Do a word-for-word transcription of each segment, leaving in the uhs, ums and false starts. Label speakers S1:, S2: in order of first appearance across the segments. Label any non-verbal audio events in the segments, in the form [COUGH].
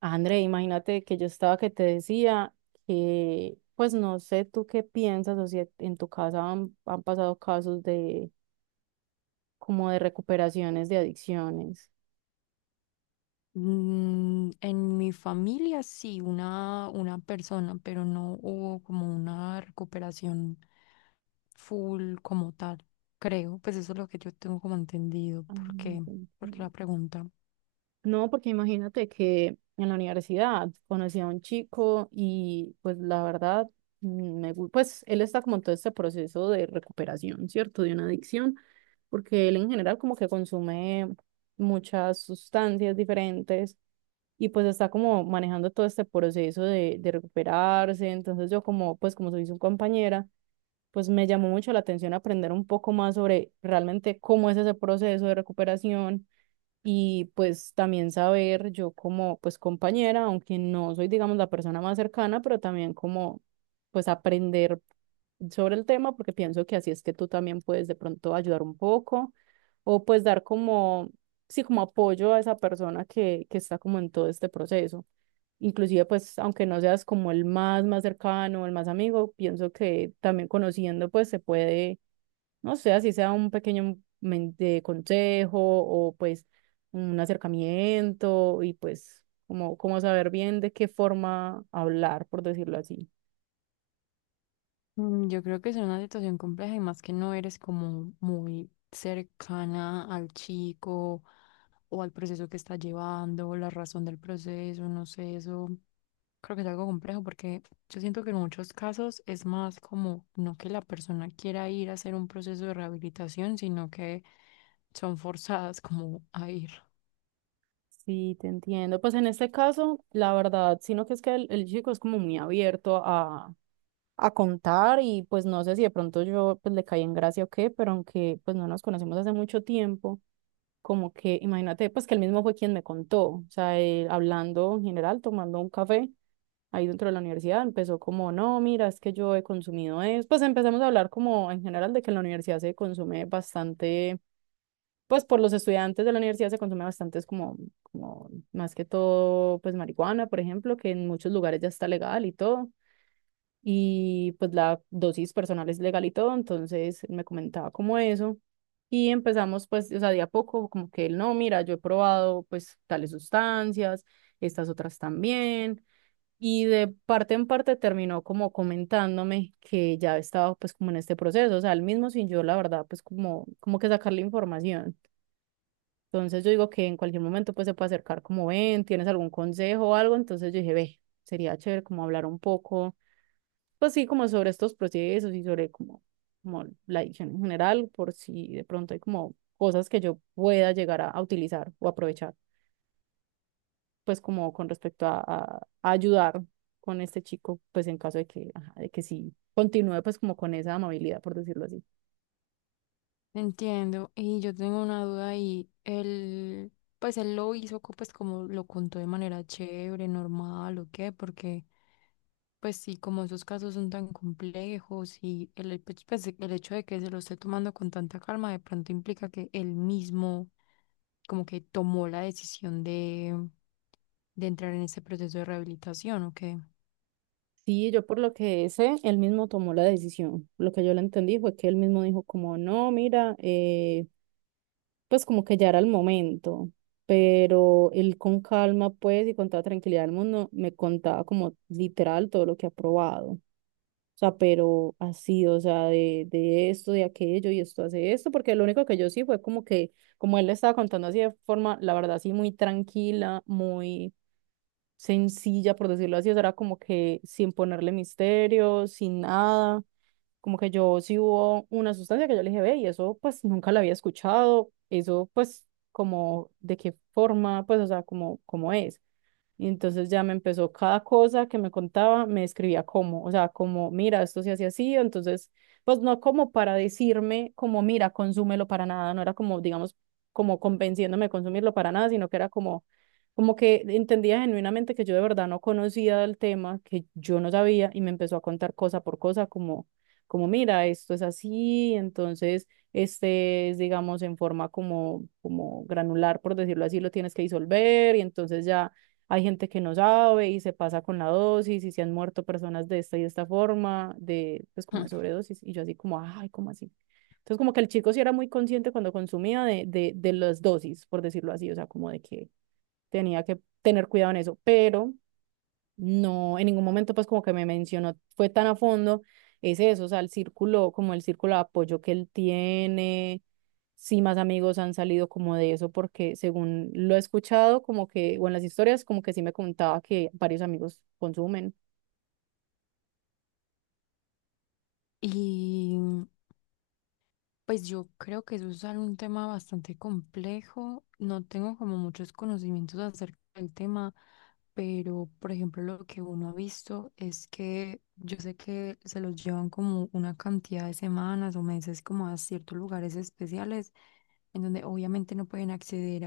S1: André, imagínate que yo estaba que te decía que, pues no sé tú qué piensas o si e, en tu casa han, han pasado casos de como de recuperaciones de adicciones.
S2: Mm, en mi familia sí, una, una persona, pero no hubo como una recuperación full como tal, creo. Pues eso es lo que yo tengo como entendido.
S1: Ah,
S2: ¿Por qué?
S1: ok,
S2: Porque la
S1: ok.
S2: pregunta.
S1: No, porque imagínate que en la universidad conocí a un chico y pues la verdad, mm, me, gu- pues él está como en todo este proceso de recuperación, ¿cierto? De una adicción, porque él en general como que consume muchas sustancias diferentes y pues está como manejando todo este proceso de, de recuperarse. Entonces yo como, pues como soy su compañera, pues me llamó mucho la atención aprender un poco más sobre realmente cómo es ese proceso de recuperación, y pues también saber yo como pues compañera, aunque no soy digamos la persona más cercana, pero también como pues aprender sobre el tema porque pienso que así es que tú también puedes de pronto ayudar un poco o pues dar como, sí, como apoyo a esa persona que, que está como en todo este proceso. Inclusive pues aunque no seas como el más más cercano, el más amigo, pienso que también conociendo pues se puede, no sé, así sea un pequeño men- de consejo o pues un acercamiento y pues como, como saber bien de qué forma hablar, por decirlo así.
S2: Mm, Yo creo que es una situación compleja y más que no eres como muy cercana al chico o al proceso que está llevando, la razón del proceso, no sé, eso. Creo que es algo complejo porque yo siento que en muchos casos es más como no que la persona quiera ir a hacer un proceso de rehabilitación, sino que son forzadas como a ir.
S1: Sí, te entiendo. Pues en este caso, la verdad, sino que es que el, el chico es como muy abierto a, a contar y pues no sé si de pronto yo pues le caí en gracia o qué, pero aunque pues no nos conocemos hace mucho tiempo, como que imagínate pues que él mismo fue quien me contó, o sea, él hablando en general, tomando un café ahí dentro de la universidad, empezó como, no, mira, es que yo he consumido eso. Pues empezamos a hablar como en general de que en la universidad se consume bastante, pues por los estudiantes de la universidad se consume bastante, es como, como más que todo, pues marihuana, por ejemplo, que en muchos lugares ya está legal y todo. Y pues la dosis personal es legal y todo, entonces él me comentaba como eso. Y empezamos pues, o sea, de a poco, como que él, no, mira, yo he probado pues tales sustancias, estas otras también. Y de parte en parte terminó como comentándome que ya estaba pues como en este proceso, o sea, él mismo sin yo, la verdad, pues como, como que sacarle información. Entonces yo digo que en cualquier momento pues se puede acercar como ven, tienes algún consejo o algo, entonces yo dije, ve, sería chévere como hablar un poco, pues sí, como sobre estos procesos y sobre como, como la adicción en general, por si de pronto hay como cosas que yo pueda llegar a- a utilizar o aprovechar, pues como con respecto a, a- a ayudar con este chico, pues en caso de que, ajá, de que sí continúe pues como con esa amabilidad, por decirlo así.
S2: Entiendo, y yo tengo una duda y él, pues él lo hizo co- pues como lo contó de manera chévere, normal o qué, porque pues sí, como esos casos son tan complejos y el, el pues, pues, el hecho de que se lo esté tomando con tanta calma de pronto implica que él mismo como que tomó la decisión de, de entrar en ese proceso de rehabilitación o qué.
S1: Sí, yo por lo que sé, él mismo tomó la decisión. Lo que yo le entendí fue que él mismo dijo como, no, mira, eh, pues como que ya era el momento, pero él con calma pues y con toda tranquilidad del mundo me contaba como literal todo lo que ha probado. O sea, pero así, o sea, de, de esto, de aquello, y esto hace esto, porque lo único que yo sí fue como que, como él le estaba contando así de forma, la verdad, así muy tranquila, muy sencilla, por decirlo así, o sea, era como que sin ponerle misterio, sin nada, como que yo sí hubo una sustancia que yo le dije, ve, y eso pues nunca la había escuchado, eso pues como de qué forma, pues, o sea, como, como es. Y entonces ya me empezó cada cosa que me contaba, me escribía cómo, o sea, como, mira, esto se hace así, entonces, pues no como para decirme, como, mira, consúmelo para nada, no era como, digamos, como convenciéndome de consumirlo para nada, sino que era como, como que entendía genuinamente que yo de verdad no conocía del tema, que yo no sabía, y me empezó a contar cosa por cosa, como, como, mira, esto es así, entonces, este es, digamos, en forma como, como granular, por decirlo así, lo tienes que disolver, y entonces ya hay gente que no sabe y se pasa con la dosis y se han muerto personas de esta y de esta forma, de, pues como de
S2: [LAUGHS]
S1: sobredosis. Y yo así como, ay, ¿cómo así? Entonces como que el chico sí era muy consciente cuando consumía de, de, de las dosis, por decirlo así, o sea, como de que tenía que tener cuidado en eso, pero no, en ningún momento pues como que me mencionó, fue tan a fondo, es eso, o sea, el círculo, como el círculo de apoyo que él tiene, sí, más amigos han salido como de eso, porque según lo he escuchado, como que, o en las historias, como que sí me contaba que varios amigos consumen.
S2: Y pues yo creo que eso es algo- un tema bastante complejo. No tengo como muchos conocimientos acerca del tema, pero por ejemplo lo que uno ha visto es que yo sé que se los llevan como una cantidad de semanas o meses como a ciertos lugares especiales en donde obviamente no pueden acceder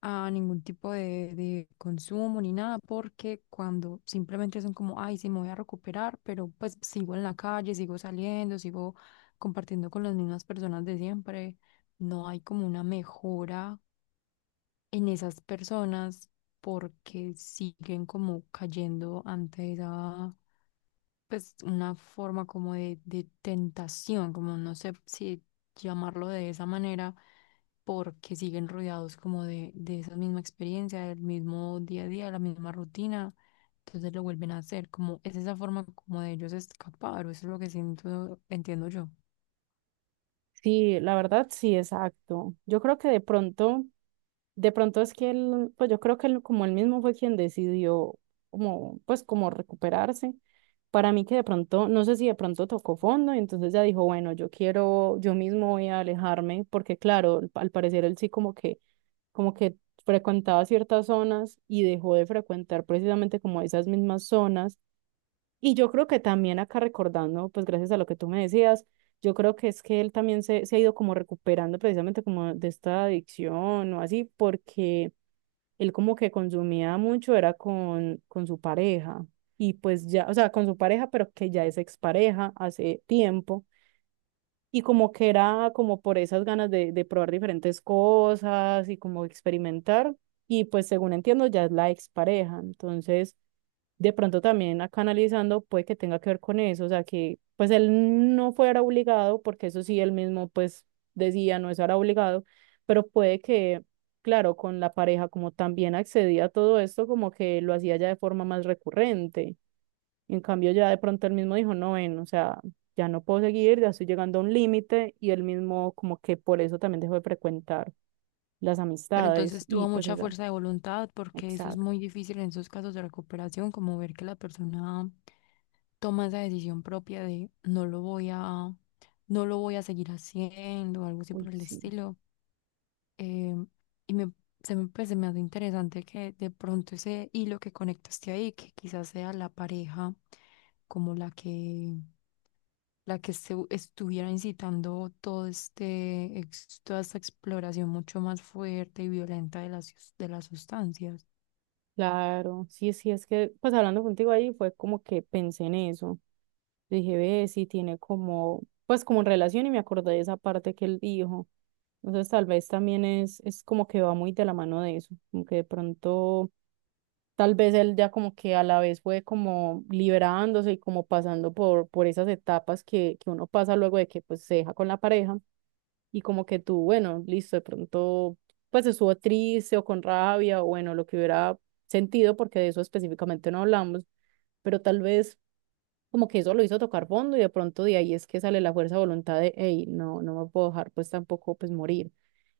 S2: a ningún tipo de, de consumo ni nada, porque cuando simplemente son como, ay, sí, me voy a recuperar, pero pues sigo en la calle, sigo saliendo, sigo compartiendo con las mismas personas de siempre, no hay como una mejora en esas personas porque siguen como cayendo ante esa, pues, una forma como de, de tentación, como no sé si llamarlo de esa manera, porque siguen rodeados como de, de esa misma experiencia, del mismo día a día, la misma rutina, entonces lo vuelven a hacer, como es esa forma como de ellos escapar, o eso es lo que siento, entiendo yo.
S1: Sí, la verdad, sí, exacto. Yo creo que de pronto, de pronto es que él, pues yo creo que él, como él mismo fue quien decidió como, pues como recuperarse. Para mí que de pronto, no sé si de pronto tocó fondo y entonces ya dijo, bueno, yo quiero, yo mismo voy a alejarme, porque claro, al parecer él sí como que, como que frecuentaba ciertas zonas y dejó de frecuentar precisamente como esas mismas zonas. Y yo creo que también acá recordando, pues gracias a lo que tú me decías, yo creo que es que él también se, se ha ido como recuperando precisamente como de esta adicción o así, porque él como que consumía mucho, era con, con su pareja. Y pues ya, o sea, con su pareja, pero que ya es expareja hace tiempo. Y como que era como por esas ganas de, de probar diferentes cosas y como experimentar. Y pues según entiendo, ya es la expareja. Entonces de pronto también acá analizando puede que tenga que ver con eso, o sea, que pues él no fuera obligado, porque eso sí él mismo pues decía no estar obligado, pero puede que, claro, con la pareja como también accedía a todo esto, como que lo hacía ya de forma más recurrente. En cambio ya de pronto él mismo dijo, no, ven, o sea, ya no puedo seguir, ya estoy llegando a un límite y él mismo como que por eso también dejó de frecuentar las
S2: Pero
S1: amistades
S2: entonces
S1: y
S2: tuvo
S1: pues
S2: mucha
S1: esa,
S2: fuerza de voluntad, porque eso es
S1: exacto,
S2: muy difícil en esos casos de recuperación, como ver que la persona toma esa decisión propia de no lo voy a, no lo voy a seguir haciendo, algo así por
S1: uy,
S2: el
S1: sí.
S2: estilo. Eh, y me, se me, pues, se me hace interesante que de pronto ese hilo que conectaste ahí, que quizás sea la pareja como la que, la que se, estuviera incitando todo este, ex- toda esta exploración mucho más fuerte y violenta de las, sus- de las sustancias.
S1: Claro, sí, sí, es que, pues hablando contigo ahí fue como que pensé en eso. Dije, ve, sí tiene como, pues como relación y me acordé de esa parte que él dijo. Entonces tal vez también es, es como que va muy de la mano de eso, como que de pronto, tal vez él ya como que a la vez fue como liberándose y como pasando por, por esas etapas que, que uno pasa luego de que pues se deja con la pareja y como que tú, bueno, listo, de pronto, pues estuvo triste o con rabia o bueno, lo que hubiera sentido, porque de eso específicamente no hablamos, pero tal vez como que eso lo hizo tocar fondo y de pronto de ahí es que sale la fuerza de voluntad de, hey, no, no me puedo dejar pues tampoco pues morir.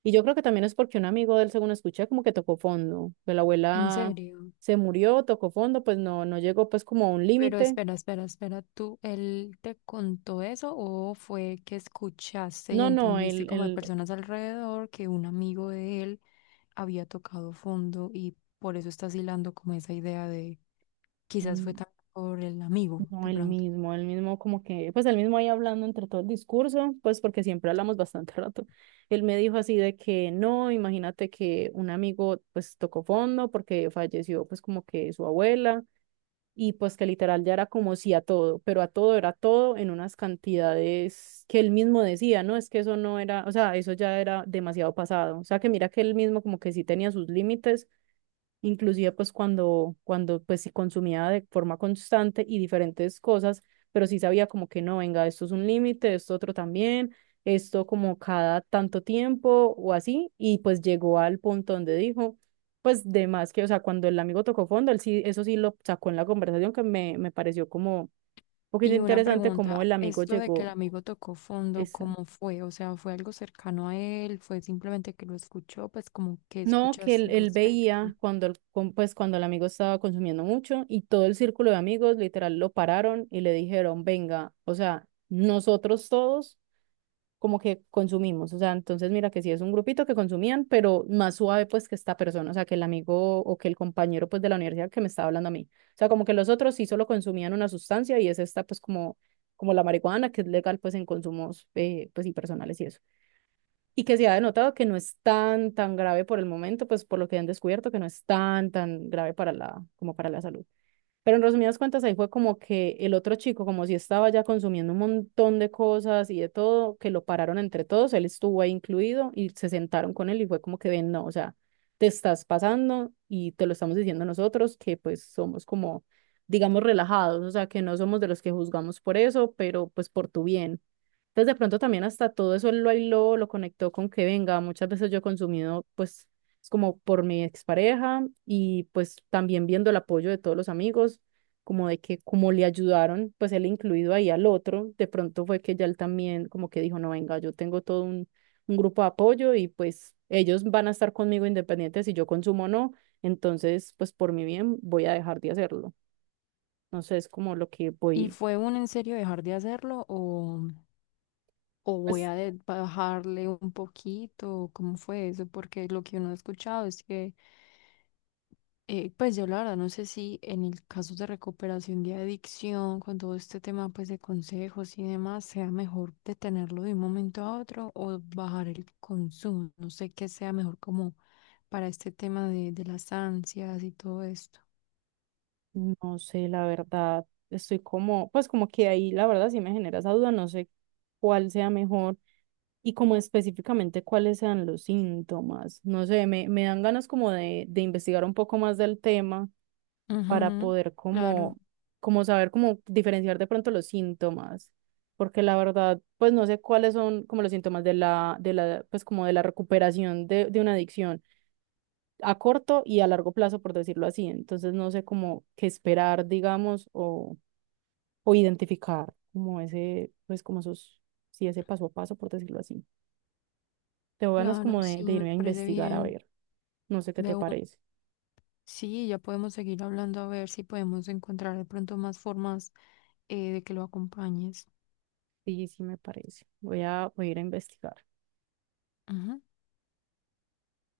S1: Y yo creo que también es porque un amigo de él, según escuché, como que tocó fondo, que la
S2: ¿En
S1: abuela
S2: serio?
S1: se murió, tocó fondo, pues no, no llegó pues como a un
S2: Pero
S1: límite.
S2: espera, espera, espera, ¿tú, él te contó eso o fue que escuchaste y
S1: No, no,
S2: entendiste como de
S1: él,
S2: personas alrededor que un amigo de él había tocado fondo y por eso estás hilando como esa idea de quizás fue
S1: él,
S2: también por el amigo
S1: No,
S2: de
S1: el
S2: pronto?
S1: mismo, el mismo como que, pues el mismo ahí hablando entre todo el discurso, pues porque siempre hablamos [LAUGHS] bastante rato. Él me dijo así de que no, imagínate que un amigo pues tocó fondo porque falleció pues como que su abuela y pues que literal ya era como sí a todo, pero a todo era todo en unas cantidades que él mismo decía, ¿no? Es que eso no era, o sea, eso ya era demasiado pasado. O sea, que mira que él mismo como que sí tenía sus límites inclusive pues cuando, cuando pues si consumía de forma constante y diferentes cosas, pero sí sabía como que no, venga, esto es un límite, esto otro también, esto como cada tanto tiempo o así, y pues llegó al punto donde dijo, pues de más que, o sea, cuando el amigo tocó fondo, él sí, eso sí lo sacó en la conversación que me, me pareció como un poquito
S2: Y una
S1: interesante como
S2: pregunta,
S1: el amigo
S2: esto de que el
S1: llegó,
S2: amigo tocó fondo,
S1: esa,
S2: ¿cómo fue? O sea, ¿fue algo cercano a él? ¿Fue simplemente que lo escuchó? Pues como que
S1: No, que
S2: escuchaste
S1: él,
S2: al
S1: él veía
S2: respecto.
S1: cuando el, com- pues cuando el amigo estaba consumiendo mucho y todo el círculo de amigos literal lo pararon y le dijeron, venga, o sea, nosotros todos como que consumimos, o sea, entonces mira que sí es un grupito que consumían, pero más suave pues que esta persona, o sea, que el amigo o que el compañero pues de la universidad que me estaba hablando a mí, o sea, como que los otros sí solo consumían una sustancia y es esta pues como, como la marihuana que es legal pues en consumos eh, pues y personales y eso y que se ha denotado que no es tan, tan grave por el momento, pues por lo que han descubierto, que no es tan, tan grave para la, como para la salud. Pero en resumidas cuentas, ahí fue como que el otro chico, como si estaba ya consumiendo un montón de cosas y de todo, que lo pararon entre todos, él estuvo ahí incluido y se sentaron con él y fue como que ven, no, o sea, te estás pasando y te lo estamos diciendo nosotros, que pues somos como, digamos, relajados, o sea, que no somos de los que juzgamos por eso, pero pues por tu bien. Entonces, de pronto también hasta todo eso él lo aisló, lo conectó con que venga, muchas veces yo he consumido, pues es como por mi expareja y pues también viendo el apoyo de todos los amigos, como de que como le ayudaron, pues él incluido ahí al otro, de pronto fue que ya él también como que dijo, no, venga, yo tengo todo un, un grupo de apoyo y pues ellos van a estar conmigo independientes si yo consumo o no, entonces pues por mi bien voy a dejar de hacerlo. No sé, es como lo que
S2: ¿Y
S1: voy,
S2: fue un en serio dejar de hacerlo o...? O voy
S1: pues
S2: a de- bajarle un poquito, ¿cómo fue eso? Porque lo que uno ha escuchado es que, eh, pues yo la verdad no sé si en el caso de recuperación de adicción, con todo este tema pues de consejos y demás, sea mejor detenerlo de un momento a otro o bajar el consumo. No sé qué sea mejor como para este tema de, de las ansias y todo esto.
S1: no sé, la verdad, estoy como, pues como que ahí la verdad sí me genera esa duda, no sé cuál sea mejor. Y como específicamente cuáles sean los síntomas. No sé, me, me dan ganas como de, de investigar un poco más del tema para
S2: Ujú.
S1: poder
S2: Claro,
S1: como, como saber cómo diferenciar de pronto los síntomas. Porque la verdad, pues no sé cuáles son como los síntomas de la, de la, pues como de la recuperación de, de una adicción a corto y a largo plazo, por decirlo así. Entonces no sé cómo qué esperar, digamos, o, o identificar como ese, pues como esos, sí, ese paso a paso, por decirlo así. Tengo ganas
S2: claro,
S1: como de,
S2: sí,
S1: de
S2: me
S1: irme a
S2: parece
S1: investigar a
S2: bien.
S1: ver. No sé qué te
S2: De una.
S1: parece.
S2: Sí, ya podemos seguir hablando a ver si podemos encontrar de pronto más formas, eh, de que lo acompañes.
S1: Sí, sí me parece. Voy a, voy a ir a investigar.
S2: Ujú.